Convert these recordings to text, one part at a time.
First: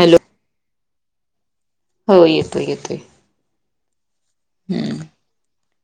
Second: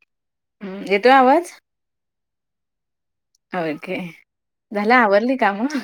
Hello. येतोय आवाज. हो येतोय येतोय. आव एके झालं हम्म आवरली कामं.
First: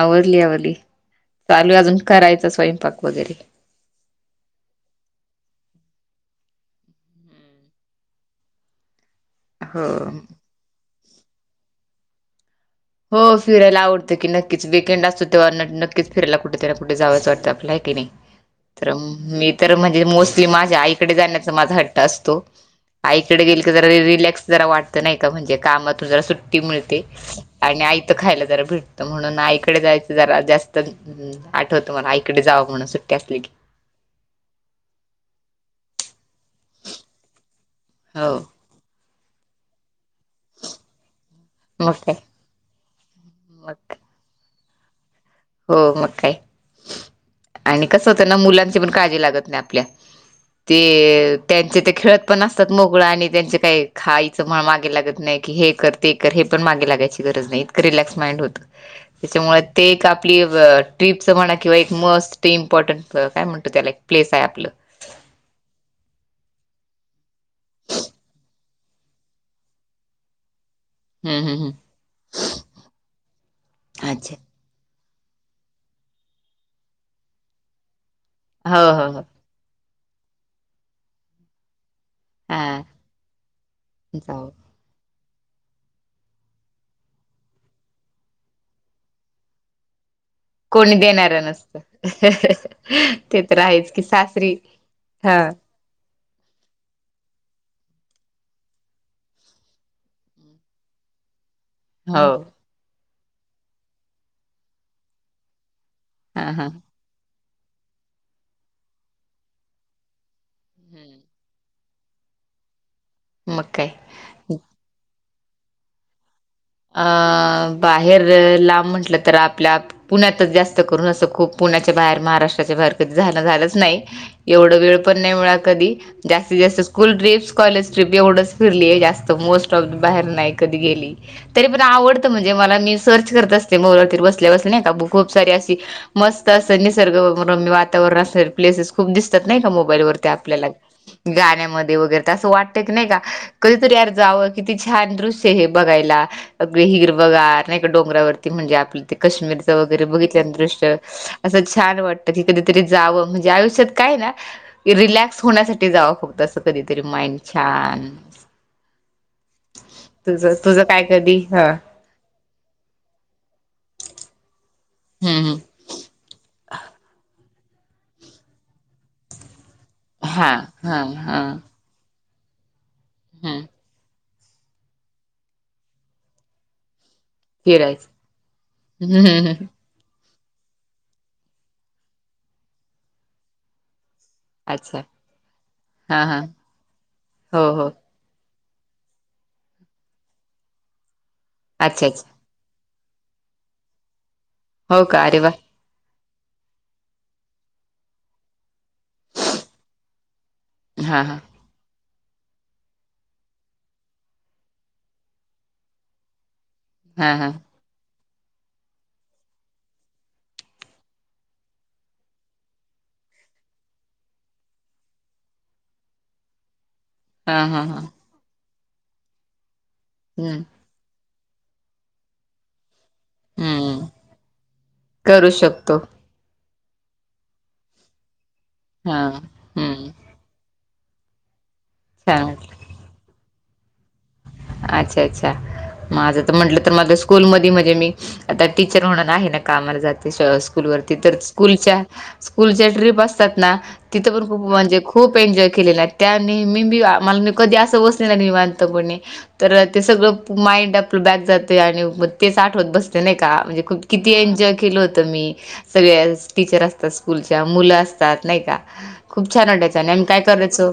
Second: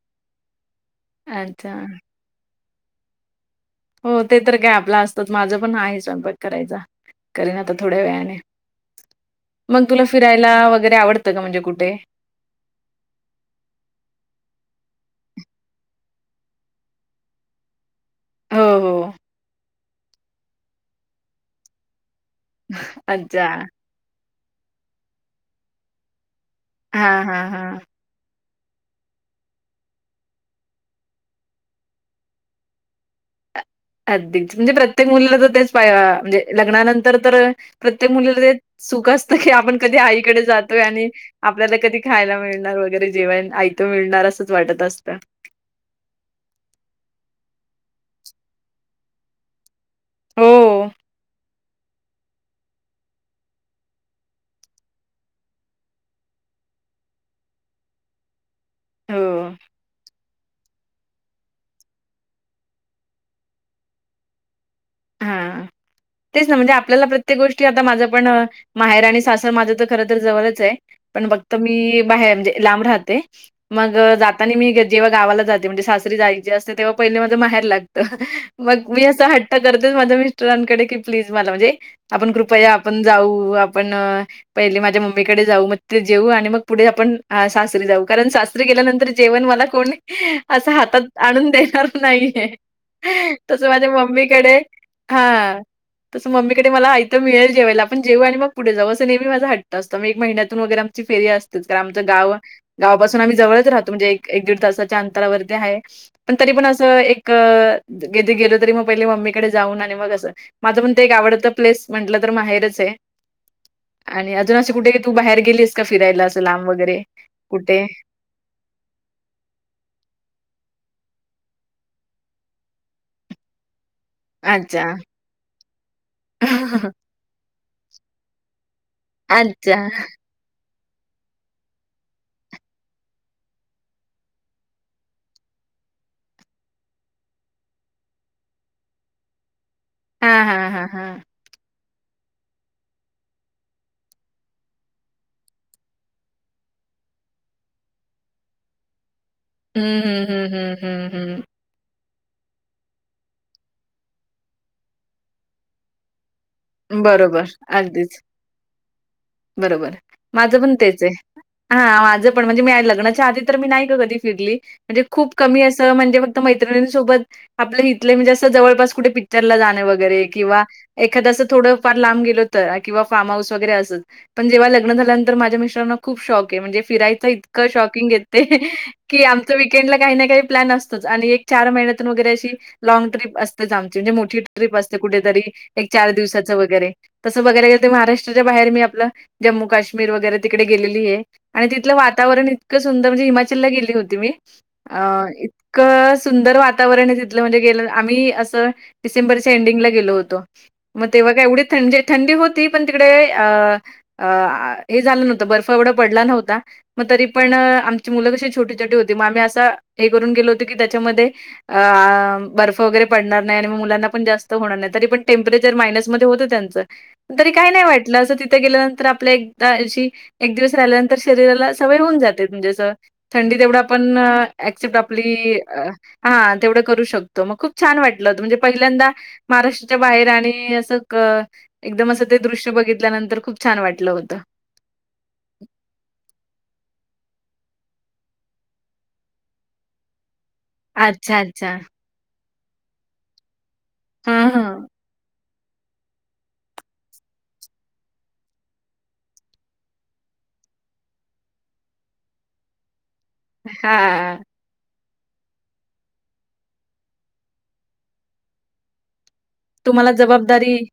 आवरली आवरली, चालू अच्छा. आहे अजून करायचे स्वयंपाक वगैरे. हो ते तर काय आपलं असतंच माझं पण आहेचं स्वयंपाक करायचा, करीन आता थोड्या वेळाने. [inaudible] मग तुला फिरायला वगैरे आवडतं का, म्हणजे कुठे. द हो फिरायला आवडतं की नक्कीच विकेंड असतो तेव्हा न, नक्कीचं फिरायला कुठेतर कुठ जावसं वाटतं आपल्याला हाय की नाही. हो, तर हो. मी तर म्हणजे, मोस्टली माझ्या आईकडे जाण्याचा माझा हट्ट असतो. आईकडे अच्छा. गेले की जरा रिलॅक्स जरा वाटतं नाही का म्हणजे, कामातून जरा सुट्टी मिळते. हां, हां, हां. आयतं खायला जरा भेटतं म्हणून आईकडे जायचं जरा जास्तच. हम्. आठवतं मला आईकडे जावं म्हणून सुट्टी असली की. अ अगदीच, म्हणजे प्रत्येक मुलीला तर तेच पाहि, म्हणजे लग्नानंतर तर प्रत्येक हो मुलीला ते सुख असतं की आपण कधी आईकडे जातोय आणि आपल्याला मग कधी काय खायला मिळणार वगैरे जेवण. आयतं मग मिळणार असंच वाटत असतं. हो मग काय आणि कसं होत ना मुलांची पण काळजी लागत नाही आपल्या. ते हो, त्यांचे ते खेळत पण असतात मोगळा आणि त्यांचे काय खा मागे लागत नाही की हे कर ते कर हे पण मागे लागायची गरज नाही इतकं रिलॅक्स माइंड होतं. हो. त्याच्यामुळे ते का. आपली ट्र्रीपच म्हणा किंवा एक मस्ट इम्पॉर्टंट काय म्हणतो त्याला एक प्लेस आहे आपलं. [inaudible] हां. [unintelligible] तेच ना म्हणजे आपल्याला प्रत्येक गोष्टी आता माझं पण माहेर आणि सासर माझं तर खरंत तर जवळच आहे. पण हम्म फक्त हम्म हम्म मी बाहेर म्हणजे लांब राहते मग अच्छा जातानी मी. जेव्हा गावाला जाते म्हणजे सासरी जायची असते तेव्हा पहिले माझ माहेर लागत हो मग मी हो हो असं हट त्या करतील माझ्या मिस्टरांकडे की प्लीज मला म्हणजे आपण हा कृपया आपण जाऊ, आपण जाऊ. पहिले माझ्या मम मम्मीकडे जाऊ मग ते जेऊ आणि मग पुढे आपण आ, सासरी जाऊ कारण सासरी गेल्यानंतर जेवण मला कोणी असं कोणी हातात देणार आणून नसतं देणारं नाहीये, ते तर तसं माझे आहेच की मम्मी सासरी कडे हा. तसं मम्मीकडे मला माहिती मिळेल जेवायला मग जेव मग कुठे जाऊ तसा मी महिन्यातून एकदा. फेरी असत. ते आमचं हो गाव गावापासून आम्ही जवळच राहतो म्हणजे एक एक दीड तासाच्या अंतरावरती आहे. पण हा तरी हा पण असं एक, गे गेलो तरी मग पहिले मम्मीकडे जाऊन आणि मग असं माझं पण ते एक हम्म. आवडत प्लेस म्हटलं तर माहेरच आहे, मग काय आणि अजून असे कुठे तू बाहेर गेलीस का फिरायला असंब वग अ बाहेर लांब म्हटलं तर आपल्या पुण्यातच जास्त करून असं खूप पुण्याच्या बाहेर महाराष्ट्राच्या बाहेर कधी झालं झालंच नाही. एवढं अच्छा वेळ पण नाही मिळा कधी जास्तीत जास्त स्कूल ट्रिप्स कॉलेज ट्रीप एवढंच फिरली आहे जास्त त मोस्ट अच्छा ऑफ बाहेर नाही कधी गेली. तरी पण आवडतं म्हणजे मला मी सर्च करत असते मोबाईलवर बसल्या बस नाही का ब खूप सारी अशी मस्त असत निसर्ग रम्य वातावरण असणार प्लेसेस खूप दिसतात नाही का मोबाईलवर. त्या हां आपल्याला, हां हां हां. गाण्यामध्ये [unintelligible] असं वाटत नाही का कधीतरी जावं किती छान आहे बघायला. अगदी हिरव गार नाही का डोंगरावरती म्हणजे आपलं ते कश्मीरीचं हं, वगैरे बघितल्या हं, हं, दृश्य हं, हं, असं छान वाटतं की कधीतरी जावं म्हणजे आयुष्यात काय ना रिलॅक्स होण्यासाठी जावं फक्त असं कधीतरी हं. माइंड बरोबर छान अगदीच बरोबर. तुझ, माझं पण तुझं तेच आहे. काय कधी ह‌‌. हां, माझं पण म्हणजे मी लग्नाच्या आधी नाही ग कधी फिरली म्हणजे खूप हम्म हम्म असं त म्हणजे फक्त मैत्रिणींसोबत आपल्या इथले म्हणजे जवळपास कुठे पिक्चर ला जाणे वगैरे गरे हा किंवा हा एखादं हा असं थोडं फार लांब गेलो तर किंवा फार्म हाऊस हम्म वगैरे असतं. पण जेव्हा लग्न झाल्यांतर माझ्या मिट्रांना खूप शॉक म्हणज फियचा फिरायचं शॉकिंगहाय ते की हम्म हम्म आमच हम्म वकेंड ला काही ना काही प्लॅन अस आणि एक चार महिन्यात वगैरे अशी लँग ट्र्रीप असतेच आमची जी मोठी ट्रिप असते अच्छा कुठेतरी एक चार हा हा दिवसाचं वगैरे तसं हो बघायला गे हो महाराष्ट्राच्या बाहेर मी आपलं जम्मू काश्मीर वगैरे तिकडे गेलेली आहे आणि तिथलं अच्छा अच्छा वातावरण इतकं सुंदर म्हणजे हिमाचलला गेली होती मी अ हो का अरे वा क सुंदर वातावरण आहे तिथलं म्हणजे गेलं आम्ही असं डिसेंबरच्या एंडिंगला गेलो होतो. मग हा तेव्हा हा का एवढी थंडी थंडी होती पण तिकडे अ अ हे झालं नव्हतं बर्फ एवढं पडला नव्हता मग तरी हा हा पण आ मुलं कशी छोटी-छोटी होती म आम्ही हे करून गेलो होतो त्याच्यामध्ये अ बर्फ वगैरे पडणार नाही आणि मग मुलांना पण जास्त होणार नाही तरी पण टेम्परेचर मायनस म होत त्यांच, तरी हा काही हा नाही हा वाटलं अस तिथ गेल्यानंतर आपल्या एक दा एक हम्म दिवस राहिल्यानंतर शरीराला सवय होऊन जाते म्हणजे असं थंडी तेवढा हम्म आपण ऍक्सेप्ट करू आपली अ शकतो हा तेवढं करू शकतो मग खूप छान वाटलं म्हणजे पहिल्यांदा हा महाराष्ट्राच्या हम्म बाहेर आणि असं क एकदम असं ते छान दृश्य बघितल्यानंतर खूप छान वाटलं होतं. अच्छा अच्छा! माझं तर म्हटलं तर माझ स्कूल म मध्ये मी आता टीचर होणार आहे ना कामाला जाते [unintelligible] स्कूलवरती तर अच्छा, अच्छा. स्कूलच्या स्कूलच्या ट्रिप अस असतात ना तिथं पण हं, खूप हं. म्हणजे खूप एन्जॉय केलेला आहे. त्याने मी मी मला मी कधी असं बसले निवांत पणे. तर ते सगळं माइंड आपलं बॅक जात आणि म तेच आठवत बसत. नाही का म्हणे किती हां. एन्जॉय केलं हो. मी सगळ्याच टीचर असतात स्कूलच्या मुलं असतात नाही का? खूप छान वाटायचं आणि तुम्हाला आम्ही काय जबाबदारी, करायचो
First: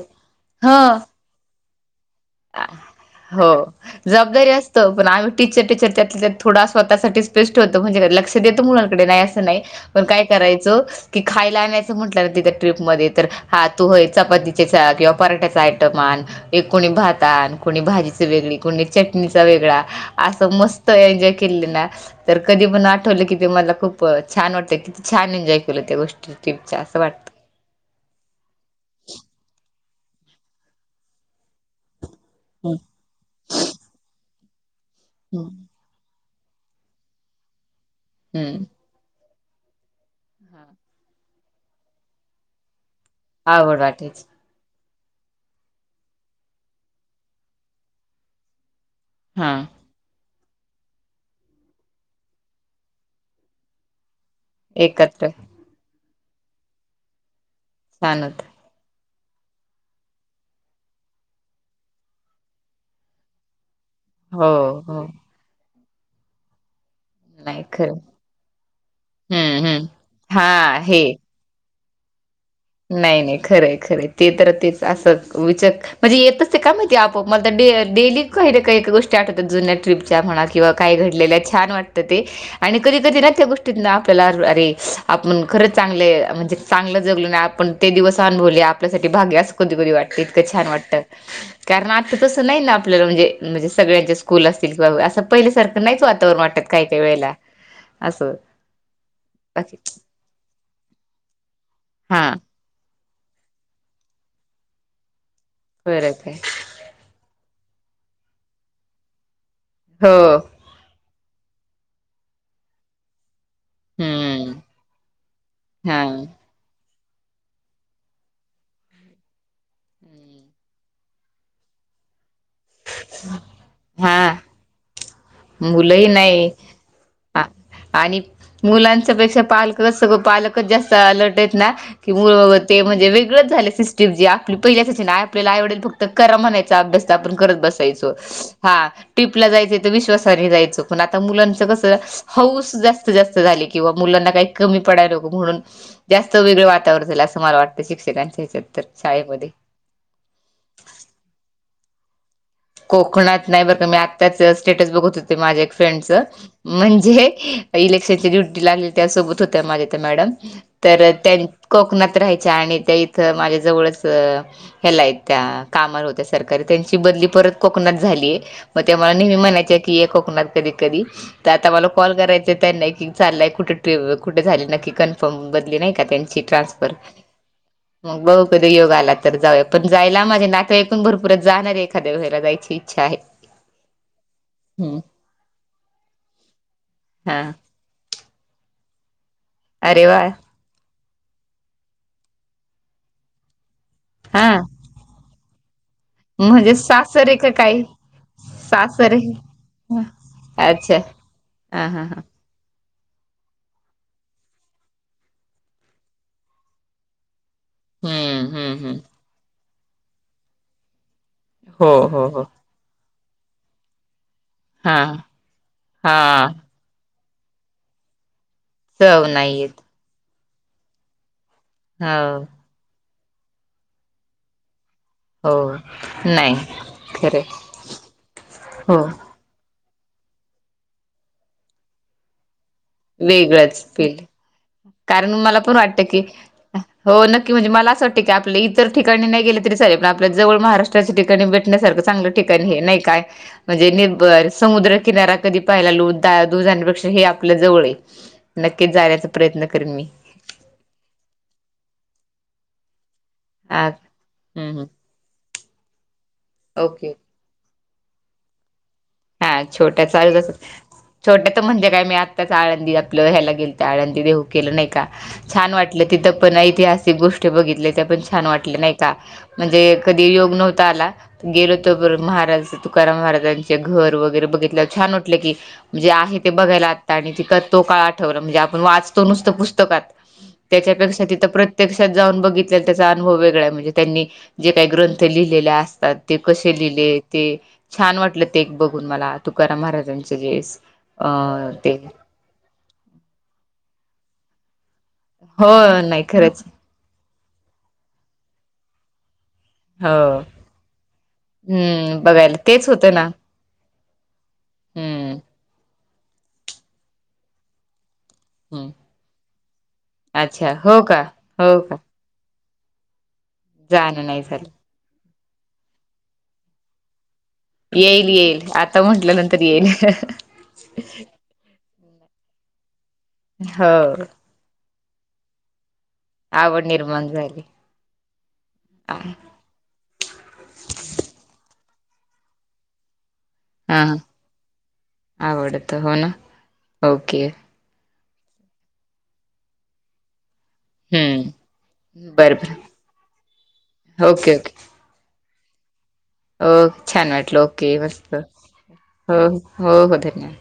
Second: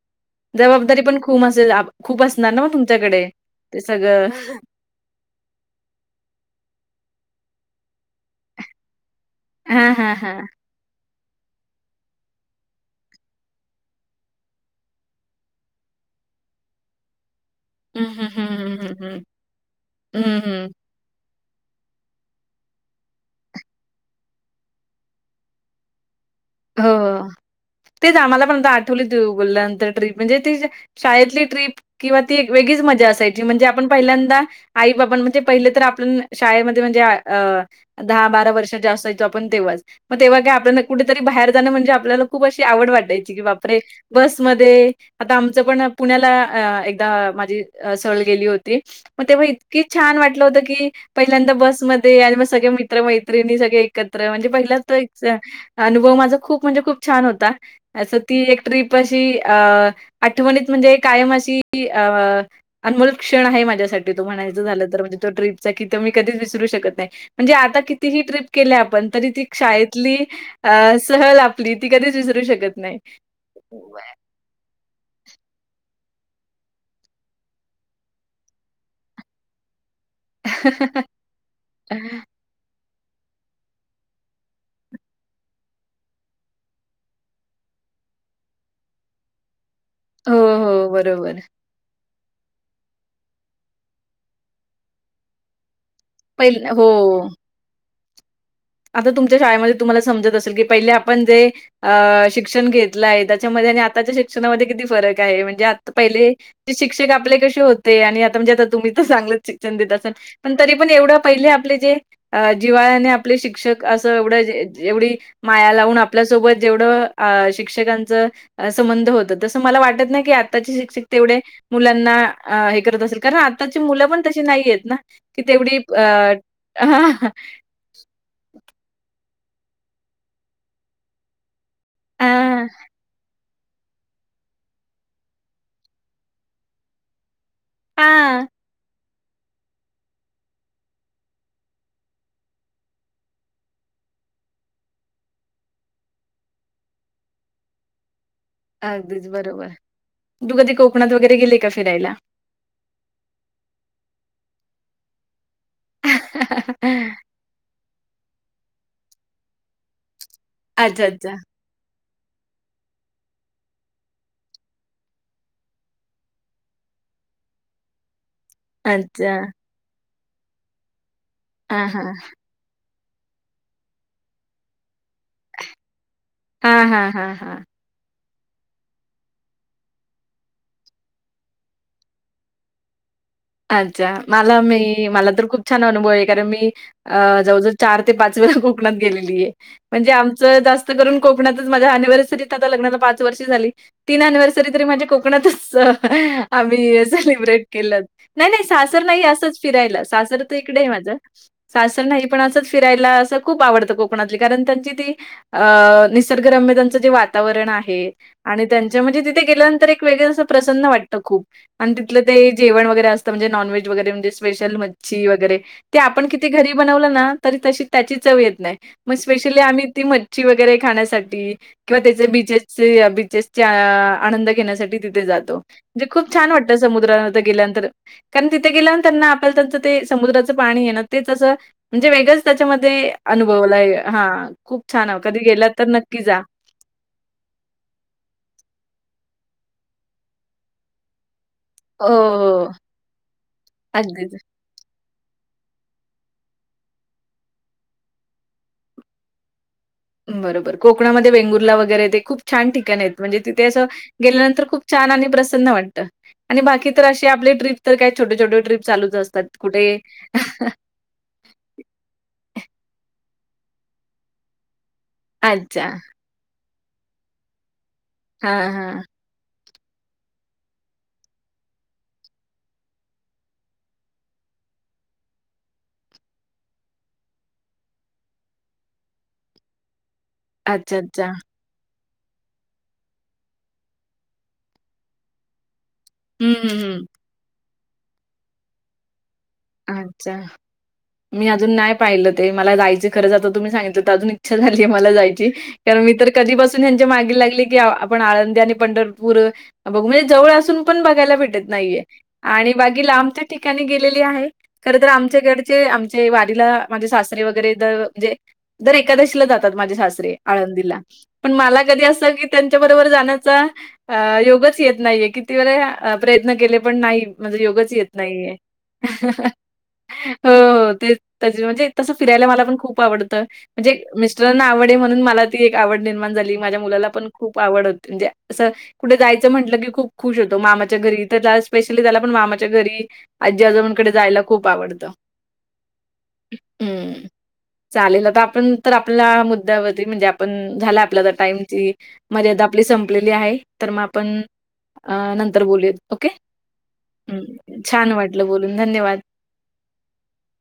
जबाबदारी हं. पण खू असेल खूप असणार ना म तुमच्याकडे. हो ते सगळं? हो. जबाबदारी अस पण आम्ही टीचर टीचर त्यात थोडा स्वतःसाठी स्पेस्ट होतो म्हणजे लक्ष देत मुलांकडे नाही नाही, हां, पण हां, काय हां. करायचो कि खायला आणायचं म्हटलं ति त्या ट्रीपमध्ये तर हा तू होय चपातीचेचा किंवा पराठ्याचा आयटम आण एक कोणी भाता आणि कोणी हं, भाजीची हं, हं, वेगळी हं, कोणी हं, हं. चटणीचा वेगळा हं, असं हं. मस्त त एनजोयल ना. तर कधी पण आठवलं की ते मला खूप छान वाटतं किती छान एन्जॉय केलं त्या गोष्टी. यूटूबचे असं हो. वाटतं. तेच आम्हाला पण आता आठवली त उघोलल्यानंतर ट्रीप म्हणजे ती शाळेतली ट्रीप किंवा ती एक हं. वेगळीच मजा असायची म्हणजे आपण पहिल्यांदा आई बाब म्हणजे हं, पहिले तर आपण शाळेमध्ये म्हणजे दहा बारा हं. वर्ष जास्त य तो आपण तेव्हाच मग तेव्हा काय हां. आपल्या कुठ बाहेर जाणं म्हणजे आपल्याला खूप अशी आवड वाटायची की बापरे आवड वाटायची. बस. म आता आमचं पण पुण्याला एकदा माझी सळ गेली होती. मग तेव्हा हां, इतकी. छान वाटलं होतं की पहिल्यांदा बसमध्येध्ये आणि मग सगळे मित्र मैत्रिणी सगळे एकत्र. म्हणे एकत्र प अनुव मा खूप म्हणजे खूप छान होता. छान होतं. ट्र्रीप अशी अ आठवणीत म्हणजे कायम अशी अ आणि मला क्षण आहे माझ्यासाठी तो हो, म्हणायचं झालं तर हो. म्हणजे तो ट्रीपचा की तर मी कधीच विसरू शकत नाही म्हणजे नाही आता खरं. कितीही ट्रिप केले आपण तरी ती हं, हं. शाळेतली हां, हे. ल आपली ती कधीच विसरू शकत. नाही नाही खरं वाह! खरे ते तर तेच असं विचक. म्हणजे येतच ते का माहिती आपो मला डेली काही ना काही गोष्टी आठ होतात जुन्या ट्र्रीप म्हणा किंवा काय घडलेल्या छान वाटतं ते. आणि कधी कधी ना त्या गोष्टीत ना आपल्याला अरे आपण खरं चांगले म्हणजे चांगलं जगल ना. आपण ते दिवस अनुभवले आपल्यासाठी भागे असं कधी कधी वाटत हो, इतकं छान हो. वाटतं. बरोबर. कारण आता तसं नाही ना आपल्याला म्हणजे म्हणजे सगळ्यांचे स्कूल असतील किंवा असं पहिल्यासारखं नाहीच. वाटतात पहिल काही काही हो. वेळेला असं आता तुमच्या शाळेमध्ये बाकी तुम्हाला समजत असेल की पहिले आपण जे अ हा शिक्षण घेत. आहे त्याच्यामध्ये आणि आताच्या शिक्षणामध्ये किती फरक आहे म्हणजे आता फरक पहिले. आहे शिक्षक आपले कसे होते आणि आता म्हणजे आता तुम्ही तर चांगलंच शिक्षण देत असेल हो पण. तरी पण एवढं पहिले आपले जे जिवाळा्याने आपले शिक्षक- अस एवढ हम्म एवढी माया लावून हा आपल्यासोबत जेवढं शिक्षकांच संबंध होत तसं मला वाटत ना की आताचे शिक्षक तेवढे मुलांना त अस कारण आताची मुलं हा पण तशी नाहीेत ना की तेवढी मुलंही अ नाही आ आणि मुलांच्या पेक्षा पालकच सगं पालकच जास्त अलर्ट हां, म्हणजे वेगच झा सिजी आपली पहिल्याच नाहीय आपल्याला आवडेल फक्त करा म्हणायचा अभ्यास त ब हां. हा टपलाय विवा तरी जायचं पण आता मुलांचं कसं हौऊस जास्तीत जास्त झाली किंवा मुलांना काही कमी पडायला नकं म्हणून जास्त वेगळं वातावर झाल असं मला वाटतं शिक्षकांच्या ह्याच्यात तर अगदीच शाळेमध्ये बरोबर तू कधी कोकणात वगैरे गेले का फिरायला. कोकणात नाही बर का मी आत्ताच स्टेटस बघत होते माझ्या ्रेंड म्हणजे इलेक्शन ड्युटी लागले त्या सोबत होत माझ्या मॅडम अच्छा, तर अच्छा. त्यां कोकणात राहायच्या आणि त्या इथं माझ्या जवळच ह्यालाय त्या कामाला होत्या सरकारी त्यांची बदली परत कोकणात झालीय मग ते मला अच्छा. नेहमी म्हणायचं की हे कोकणात कधी कधी तर आता मला हां, हां. कॉल करायचं त्यांना की चाललंय कुठे कुठे झाली नक्की कन्फर्म बदली नाही का त्यां हां, ट्रानसफर हां, हां, हां. मग बहू कधी योग आला तर जाऊया पण जायला माझे नाकंऐून भरपूरच जाणार एखाद्या व्हायला जाय अ् इच्छा आहे अच्छा मला हम्म मी मला तर खूप छान अनुभव आहे कारण मी अ हा जाव चार ते पाच वेळा कोकणात गेलेली आहे अरे म्हणजे वा आमचं जास्त कोकण माझ्यानिव्हसरीत ल पाच वर्ष झाली हा तीननव्हर्री कोकणातच म्हणजे आम्ही सासरे का सेलिब्रेट काय केलं नाही नाही सासर सासरे नाही असंच हं, फिरायला सासर तर इकडे आहे अच्छा माझं हा सासर हा हा नाही पण असच फिरायला असं खूप आवडतं कोकणातली कारण त्यांची ती अ निसर्गरम्यतांचं जे वातावरण आहे हम्म आणि हम्म हम्म त्यांच्या म्हणजे तिथे गेल्यानंतर एक वेगळं प्रसन्न वाटतं खूप हो आणि तिथलं हो ते हो ेवण असे नन वज वरेेे हा मच हा आप घ त त त्या चव येत नाही चव नाही स्ेशली आम् येत ती मच्छी वगैरे खाण्यासाठी किंवा त्याचे हो बीचेस बचेस आनंद घेण्यासाठी तिथे हो जातो म्हणे खूप छान नाही वाटतं समुद्रा खरे गेल्यानंतर कारण तिथे हो गेल्यानंतर त्यांचं ते समुद्रचं पाणी आहे ना तेचं म्हणजे वेगंच त्याच्यामध्ये अनुभवला वेगळंच फील हा खूप छान आहे कारण कधी मला गेला पण तर वाटतं की नक्की जा हो नक्की म्हणजे मला असं वाटतं की आपले इतर ठिकाणी नाही गेले तरी लेल प आपल्या जवळ महाराष्टाच्या ठिकाणी भेट हो, च ठिका हो, नाही का म्हणे नि अगदीच. समुद्रकिारा कधी पाहायला लो द दू जाण्यापेक्षा हे आपलं जव नक्कीच जाण्याचा प्रयत्न करेन मी बरोबर कोकणामध्ये वेंगुर्ला वगैरे ते खूप छान ठिकाणी आहेत म्हणजे तिथे असं आ गेल्यानंतर हम्म खूप हम्म छान आणि प्रसन्न वाटतं आणि बाकी तर ओके. अशी आपली ट्रीप तर काय छोटे छोटे ट्र्रीप चालूच असतात हा कुठे छोट्या चालूच असतात. छोट्यात म्हणजे कायी आताच आळंदी आपलं ह्याला गेल तर आळंदी देऊ के नाही का छान अच्छा. वाटलं तिथ पण ऐतिहासिक गोष्ट बघितण छान हां, वाटलं नाही हां. का म्हणजे कधी योग नव्हता आला गेलोतो महाराज तुकाराम महाराजांचे घर वगैरे बघित छानटलं की म्हणजे आहे ते बघायला आत्ता आणि तिकं तो काळ आठवला म्हणजे आपण वाचतो नुसतं पुस्तकात अच्छा, त्याच्यापेक्षा अच्छा. तिथं प्रत्य प्रत्यक्षात जाऊन बघितले त्याचा अनुभव वेगळा आहे म्हणजे त्यांनी जे काही ग्रंथ लिहिलेले असतात. ते हं, कसे हं, हं. लिहिले ते छान वाटलं ते बघून मला तुकाराम महाराजांच अच्छा. जेस अ मी अजून नाही ते पाहिलं ते मला जायच खरंच आता तुम्ही सांगितलं अजून इच्छा झाली आहे मला जायची हो कारण मी नाही तर कधी खरंच बस त्यांच्या मागे लागली की आपण आळंदी आणि पंढरपूर बघ हो म्हणजे जवळ असून पण बघायला भेटत नाहीये हम्म बघायला आणि तेच बागी होतं ना लांब त्या ठिकाणी गेलेली आहे खरंतर हम्म आमच्या घरचे आमचे वारीला माझे सासरे वगैरे म्हणजे हम्म दर एकादशीला जातात माझे सासरे अच्छा आळंदीला हो का पण हो मला का कधी असं त्यांच्या बरोबर जाण्याचा जाणं नाही झालं योगच येत नाहीये किती वेळेला प्रयत्न केले पण नाही माझ योगच येत नाहीये शरी हो हो ते म्हणजे तसं फिरायला मला पण खूप आवडतं म्हणजे हो मि आवडे म्हणून मला एक आवड निर्माण झाली माझ्या आवड मुलाला पण निर्माण खूप झाली आवड हो म्हणजे असं कुठे जायचं म्हटलं की खूप खुश होतो मामाच्या घरी तर त्या स्पेशली त्याला पण मामाच्या घरी आजी हा आजोबणकडे जायला खूप आवडत आवडत हो ना हम्म ओके चालेल तर आपण तर आपल्या मुद्द्यावरती म्हणजे ण झाला आपल्या हम्म टाइमची बरं मर्यादा बर आपली संपलेली आहे तर मग आपण ओके ओके अ नंतर बोलूया ओके. हो छान हं. वाटलं ओके छान मस्त वाटलं बोलून. धन्यवाद. हो हो हो धन्यवाद.